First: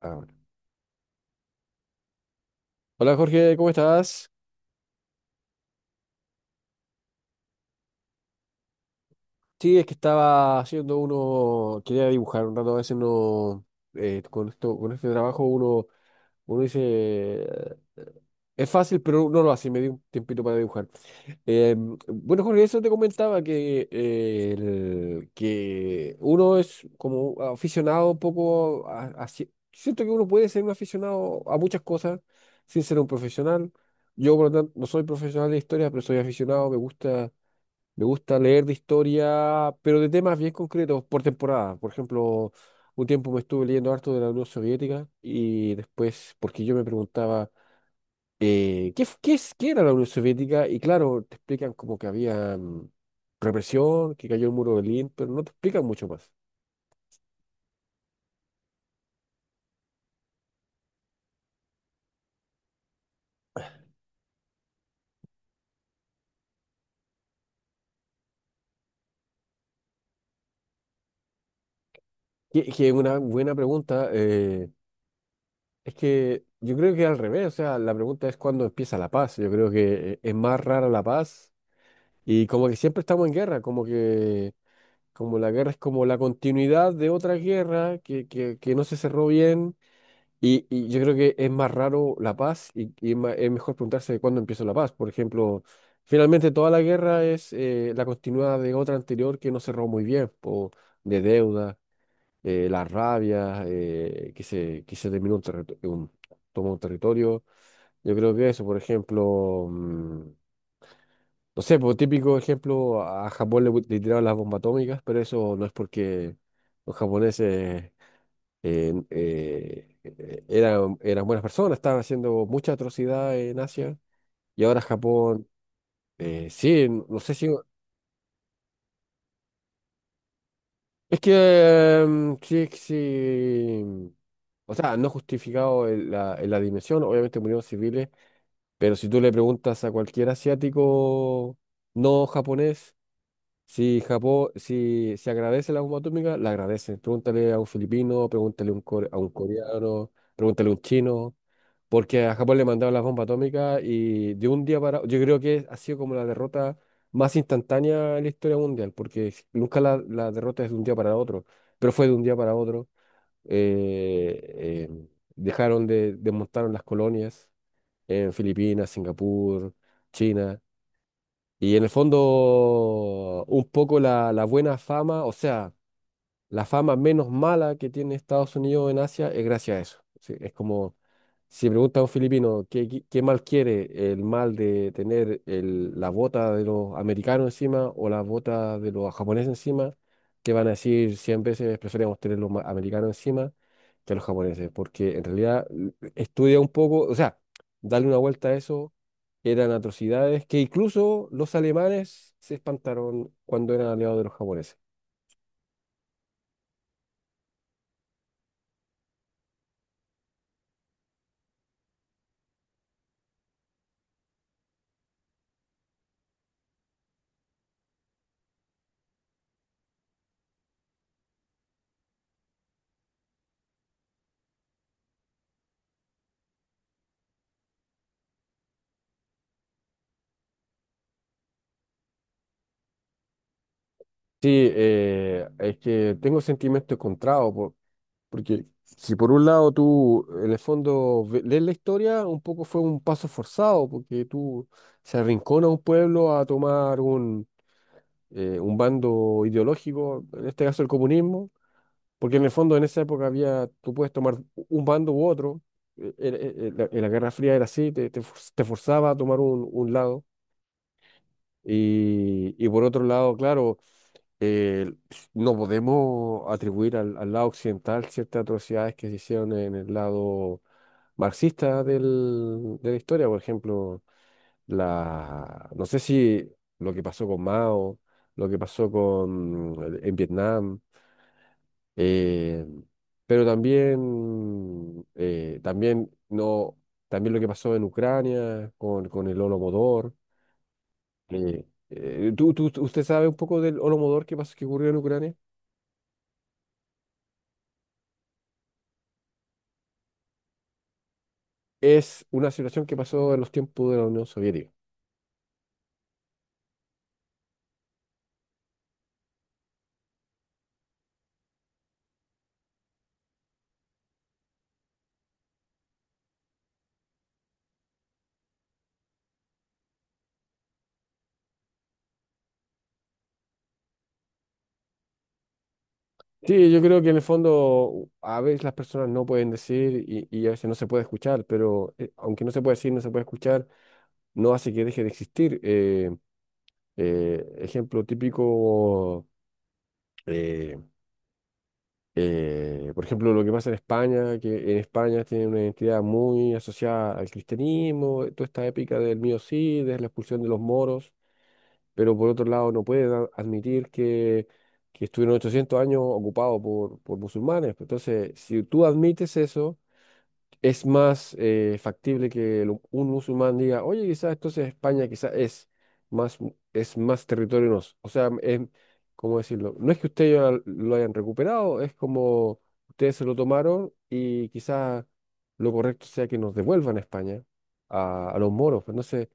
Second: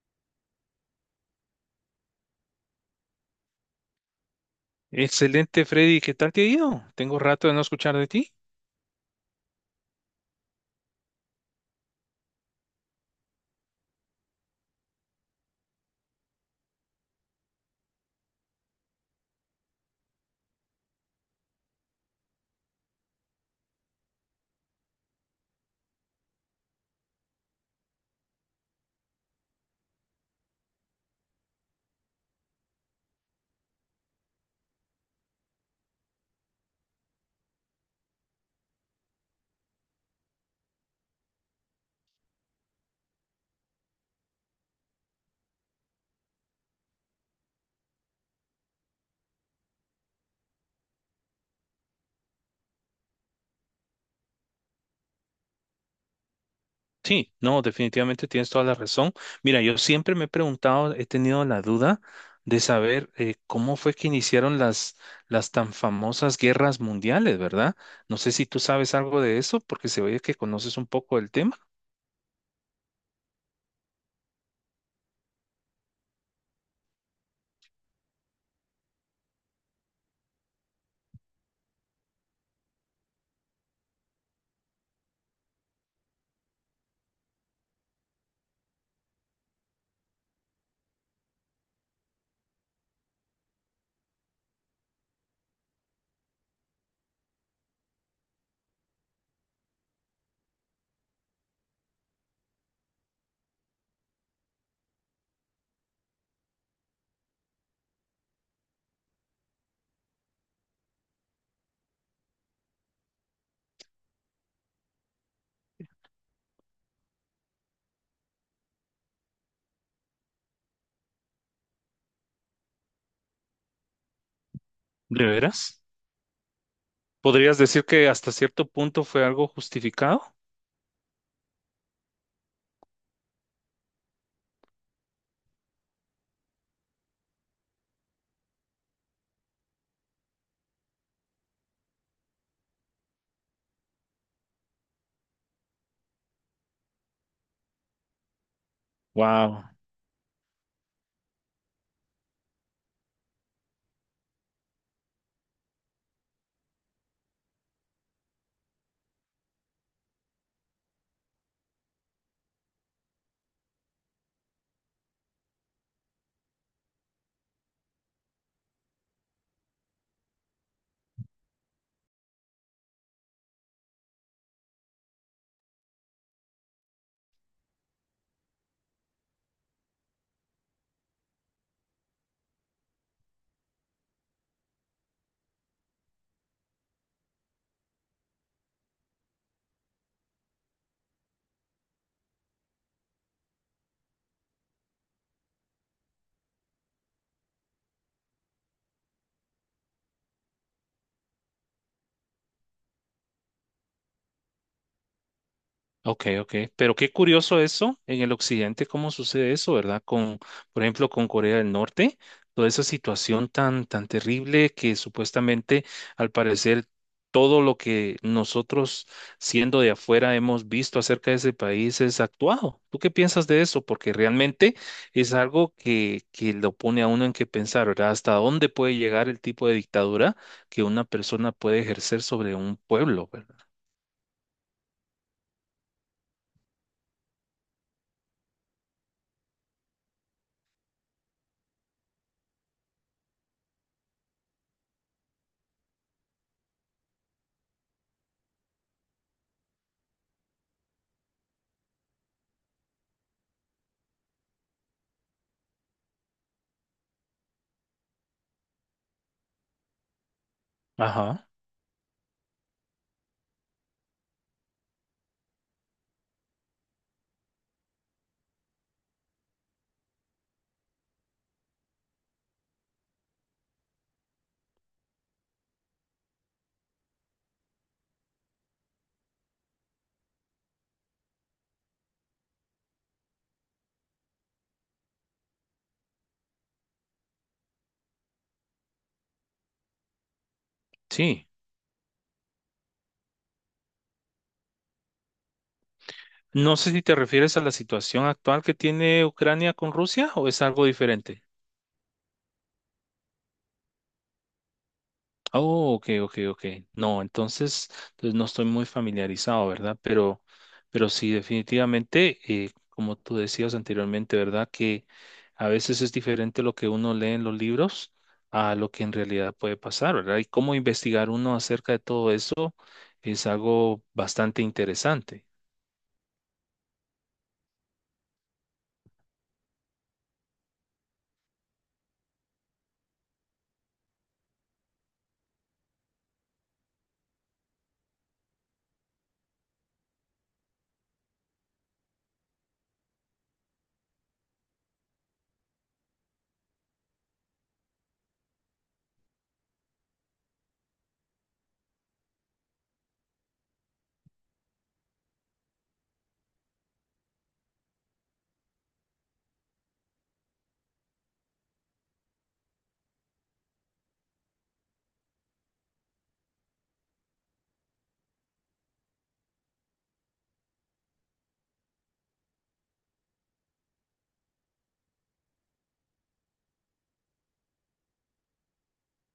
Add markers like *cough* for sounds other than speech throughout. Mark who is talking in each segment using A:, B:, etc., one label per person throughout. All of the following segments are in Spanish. A: Ahora. Hola Jorge, ¿cómo estás?
B: Excelente, Freddy. ¿Qué tal te ha ido? Tengo rato de no escuchar de ti.
A: Sí, es que estaba haciendo uno, quería dibujar un rato, a veces no, con esto, con este trabajo uno, uno dice, es fácil, pero no lo hace, me di un tiempito para dibujar. Eh, bueno Jorge, eso te comentaba que, que uno es como aficionado un poco a, siento que uno puede ser un aficionado a muchas cosas sin ser un profesional. Yo, por lo tanto, no soy profesional de historia, pero soy aficionado, me gusta. Me gusta leer de historia, pero de temas bien concretos por temporada. Por ejemplo, un tiempo me estuve leyendo harto de la Unión Soviética y después, porque yo me preguntaba, ¿qué, qué es, qué era la Unión Soviética? Y claro, te explican como que había, represión, que cayó el muro de Berlín, pero no te explican mucho más.
B: Sí, no, definitivamente tienes toda la razón. Mira, yo siempre me he preguntado, he tenido la duda de saber cómo fue que iniciaron las tan famosas guerras mundiales, ¿verdad? No sé si tú sabes algo de eso, porque se oye que conoces un poco el tema.
A: Que es una buena pregunta. Es que yo creo que al revés, o sea, la pregunta es cuándo empieza la paz. Yo creo que, es más rara la paz y como que siempre estamos en guerra, como que... Como la guerra es como la continuidad de otra guerra que no se cerró bien. Y yo creo que es más raro la paz y es es mejor preguntarse cuándo empieza la paz. Por ejemplo, finalmente toda la guerra es, la continuidad de otra anterior que no cerró muy bien, po, de deuda, la rabia, que se terminó un territorio, tomó un territorio. Yo creo que eso, por ejemplo. No sé, por típico ejemplo, a Japón le, le tiraron las bombas atómicas, pero eso no es porque los japoneses eran buenas personas, estaban haciendo mucha atrocidad en Asia. Y ahora
B: ¿De
A: Japón,
B: veras?
A: sí, no sé si...
B: ¿Podrías decir que hasta cierto punto fue algo justificado?
A: Es que, sí, sí... O sea, no justificado en en la dimensión, obviamente murieron civiles, pero si tú le preguntas a cualquier asiático no japonés, si Japón, si agradece la bomba atómica, la agradece. Pregúntale a un filipino, pregúntale a un, a un
B: Wow.
A: coreano, pregúntale a un chino, porque a Japón le mandaron las bombas atómicas y de un día para... Yo creo que ha sido como la derrota más instantánea en la historia mundial, porque nunca la derrota es de un día para otro, pero fue de un día para otro. Eh, eh, Dejaron de, desmontaron las colonias en Filipinas, Singapur, China. Y en el fondo, un poco la buena fama, o sea, la fama menos mala que tiene Estados Unidos en Asia es gracias a eso. Sí, es como si pregunta a un filipino qué, qué mal quiere, el mal de tener la bota de los americanos encima o la bota de los japoneses encima, te van a decir 100 veces preferimos tener los americanos encima que los japoneses, porque en realidad estudia un poco, o sea, darle una vuelta a eso. Eran atrocidades que incluso los alemanes se espantaron cuando eran aliados de los japoneses.
B: Ok, ok. Pero qué curioso eso, en el occidente, cómo sucede eso, ¿verdad? Por ejemplo, con Corea del Norte, toda esa situación tan, tan terrible que supuestamente, al parecer, todo lo que nosotros, siendo de afuera, hemos visto acerca de ese país es actuado. ¿Tú qué piensas de eso? Porque realmente es algo que lo pone a uno en que pensar, ¿verdad? ¿Hasta dónde puede llegar el tipo de dictadura que una persona puede ejercer sobre un pueblo, ¿verdad?
A: Sí, es que tengo sentimientos encontrados, porque si por un lado tú en el fondo lees la historia, un poco fue un paso forzado, porque tú se arrincona un pueblo a tomar un bando ideológico, en este caso el comunismo, porque en el fondo en esa época había, tú puedes tomar un bando u otro, en la Guerra Fría era así, te, te forzaba a tomar un lado,
B: Ajá.
A: y por otro lado, claro, eh, no podemos atribuir al, al lado occidental ciertas atrocidades que se hicieron en el lado marxista de la historia. Por ejemplo, la, no sé si lo que pasó con Mao, lo que pasó con, en Vietnam, eh, pero también, también, no, también lo que pasó en Ucrania con el Holodomor.
B: Sí.
A: ¿Tú, usted sabe un poco del Holodomor que pasó, que ocurrió en Ucrania?
B: No sé si te refieres a la situación actual que tiene Ucrania con Rusia o es algo diferente.
A: Es una situación que pasó en los tiempos de la Unión Soviética.
B: Oh, ok, ok, ok. No, entonces no estoy muy familiarizado, ¿verdad? Pero sí, definitivamente, como tú decías anteriormente, ¿verdad? Que a veces es diferente lo que uno lee en los libros a lo que en realidad puede pasar, ¿verdad? Y cómo investigar uno acerca de todo eso es algo bastante interesante.
A: Sí, yo creo que en el fondo a veces las personas no pueden decir y a veces no se puede escuchar, pero, aunque no se puede decir, no se puede escuchar, no hace que deje de existir. Ejemplo típico, eh, por ejemplo, lo que pasa en España, que en España tiene una identidad muy asociada al cristianismo, toda esta épica del mío sí, de la expulsión de los moros, pero por otro lado no puede admitir que estuvieron 800 años ocupados por musulmanes. Entonces, si tú admites eso, es más, factible que un musulmán diga, oye, quizás entonces España quizás es más, es más territorio O sea, es, ¿cómo decirlo? No es que ustedes ya lo hayan recuperado, es como ustedes se lo tomaron y quizás lo correcto sea que nos devuelvan a España, a los moros. Pues, entonces.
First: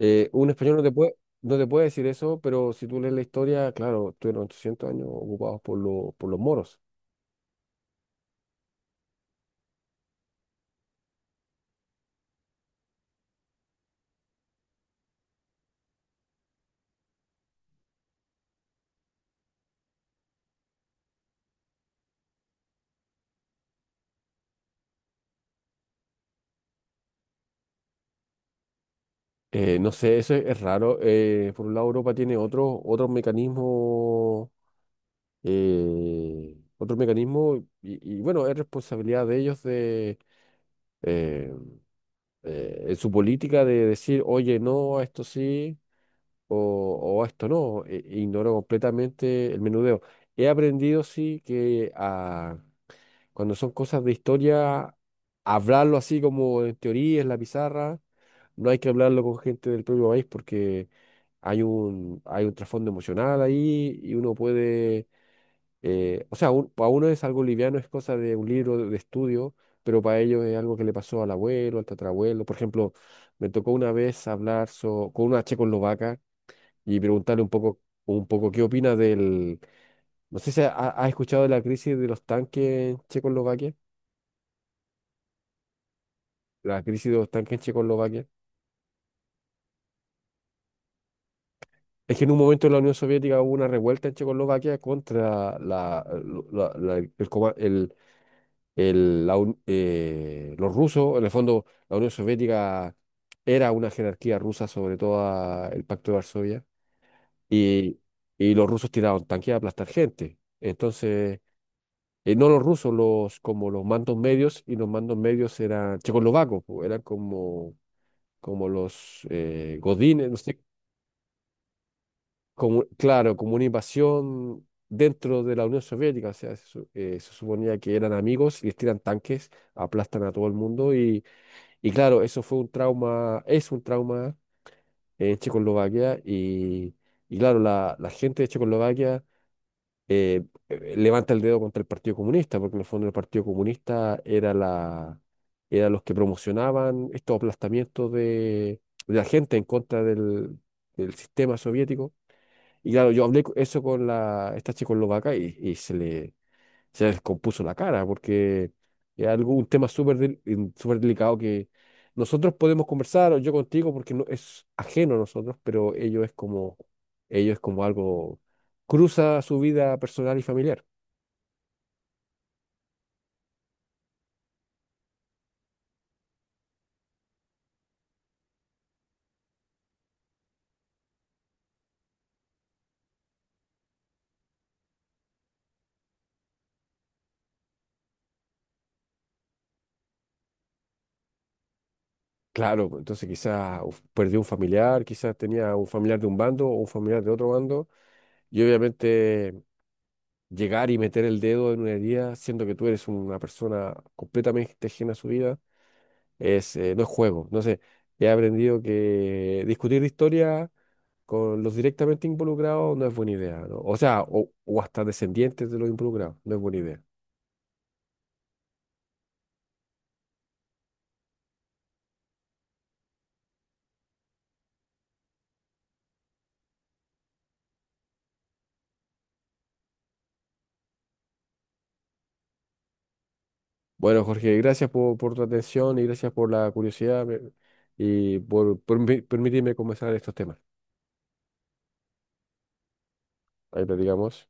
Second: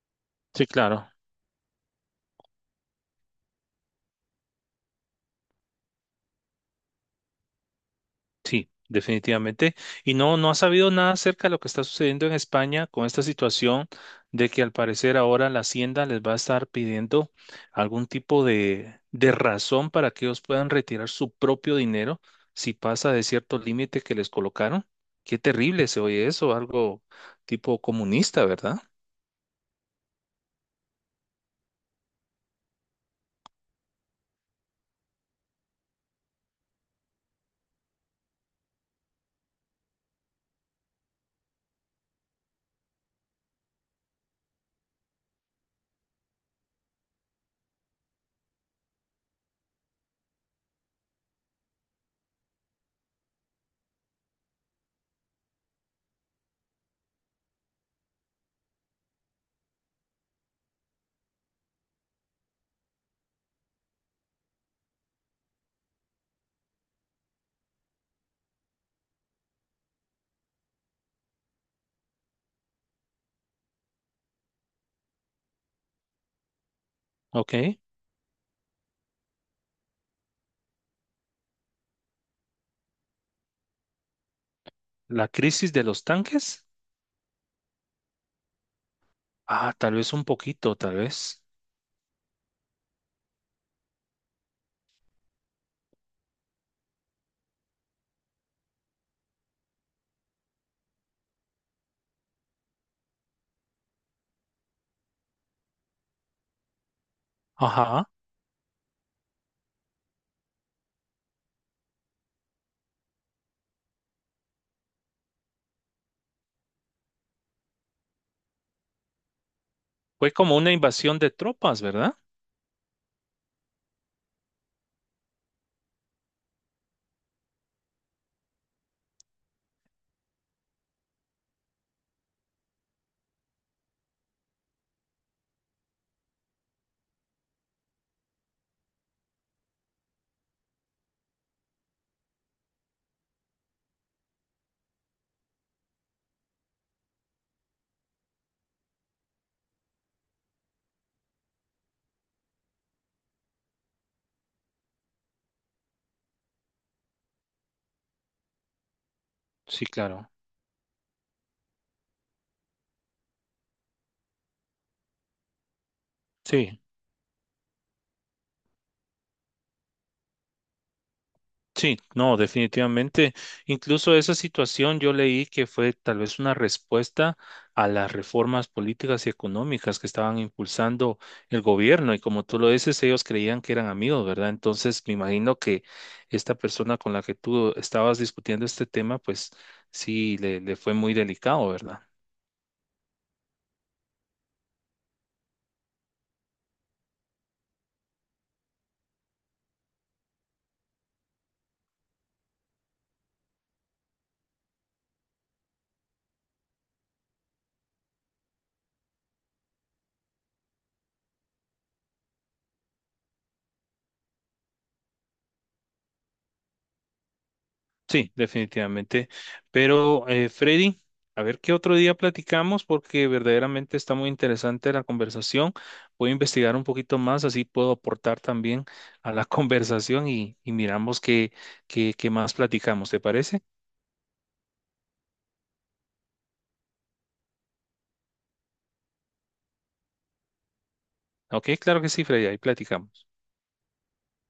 A: Un
B: Sí,
A: español no te
B: claro.
A: puede, no te puede decir eso, pero si tú lees la historia, claro, tuvieron 800 años ocupados por, por los moros.
B: Sí, definitivamente. Y no, no ha sabido nada acerca de lo que está sucediendo en España con esta situación de que al parecer ahora la Hacienda les va a estar pidiendo algún tipo de razón para que ellos puedan retirar su propio dinero si pasa de cierto límite que les colocaron. Qué terrible se oye eso, algo tipo comunista, ¿verdad?
A: No sé, eso es raro. Por un lado, Europa tiene otros mecanismos, otros mecanismos, y bueno, es responsabilidad de ellos de, eh, en su política de decir, oye, no, a esto sí, o, o a esto no. E ignoro completamente el menudeo. He aprendido, sí, que cuando son cosas de historia, hablarlo así como en teoría, en la pizarra, no hay que hablarlo con gente del propio país porque hay un trasfondo emocional ahí y uno puede, o sea, para uno es algo liviano, es cosa de un libro de estudio, pero para ellos es algo que le pasó al abuelo, al tatarabuelo. Por ejemplo, me tocó una vez hablar con una checoslovaca y preguntarle
B: Ok.
A: un poco qué opina del, no sé si ha, ha escuchado de la crisis de los tanques en Checoslovaquia.
B: La crisis de los tanques.
A: La crisis de estanque en Checoslovaquia.
B: Ah, tal vez un poquito, tal vez.
A: Es que en un momento en la Unión Soviética hubo una revuelta en Checoslovaquia contra la, el, los rusos. En el fondo, la Unión Soviética era una jerarquía rusa sobre todo el Pacto de Varsovia. Y,
B: Ajá.
A: y los rusos tiraron tanques a aplastar gente. Entonces, no los rusos, los, como los mandos medios, y los mandos medios eran checoslovacos, po, eran como, como los, godines,
B: Fue
A: no
B: como
A: sé,
B: una invasión de tropas, ¿verdad?
A: como, claro, como una invasión dentro de la Unión Soviética. O sea, se, se suponía que eran amigos y les tiran tanques, aplastan a todo el mundo. Y claro, eso fue un trauma, es un trauma en Checoslovaquia. Y claro, la gente de Checoslovaquia eh, levanta el dedo contra el Partido Comunista, porque en el fondo el Partido Comunista era la, era los que promocionaban estos aplastamientos de la gente en contra del del sistema soviético. Y claro, yo hablé eso con la, esta checoslovaca y se le descompuso la cara porque es algo, un
B: Sí,
A: tema súper
B: claro.
A: súper delicado que nosotros podemos conversar, o yo contigo, porque no, es ajeno a nosotros, pero
B: Sí.
A: ello es como algo, cruza su vida personal y familiar.
B: Sí, no, definitivamente. Incluso esa situación yo leí que fue tal vez una respuesta a las reformas políticas y económicas que estaban impulsando el gobierno y como tú lo dices, ellos creían que eran amigos, ¿verdad? Entonces me imagino que esta persona con la que tú estabas discutiendo este tema, pues sí, le fue muy delicado, ¿verdad?
A: Claro, pues, entonces quizás perdió un familiar, quizás tenía un familiar de un bando o un familiar de otro bando, y obviamente llegar y meter el dedo en una herida, siendo que tú eres una persona completamente ajena a su vida, es, no es juego. Entonces, he aprendido que discutir de historia con los directamente involucrados no es buena idea, ¿no? O sea, o hasta descendientes de los involucrados, no es buena idea.
B: Sí, definitivamente. Pero, Freddy, a ver qué otro día platicamos porque verdaderamente está muy interesante la conversación. Voy a investigar un poquito más, así puedo aportar también a la *laughs* conversación y miramos qué más platicamos. ¿Te parece?
A: Bueno, Jorge, gracias por tu atención y gracias por la curiosidad y por, permitirme conversar estos temas.
B: Ok, claro que sí, Freddy, ahí platicamos.
A: Ahí platicamos.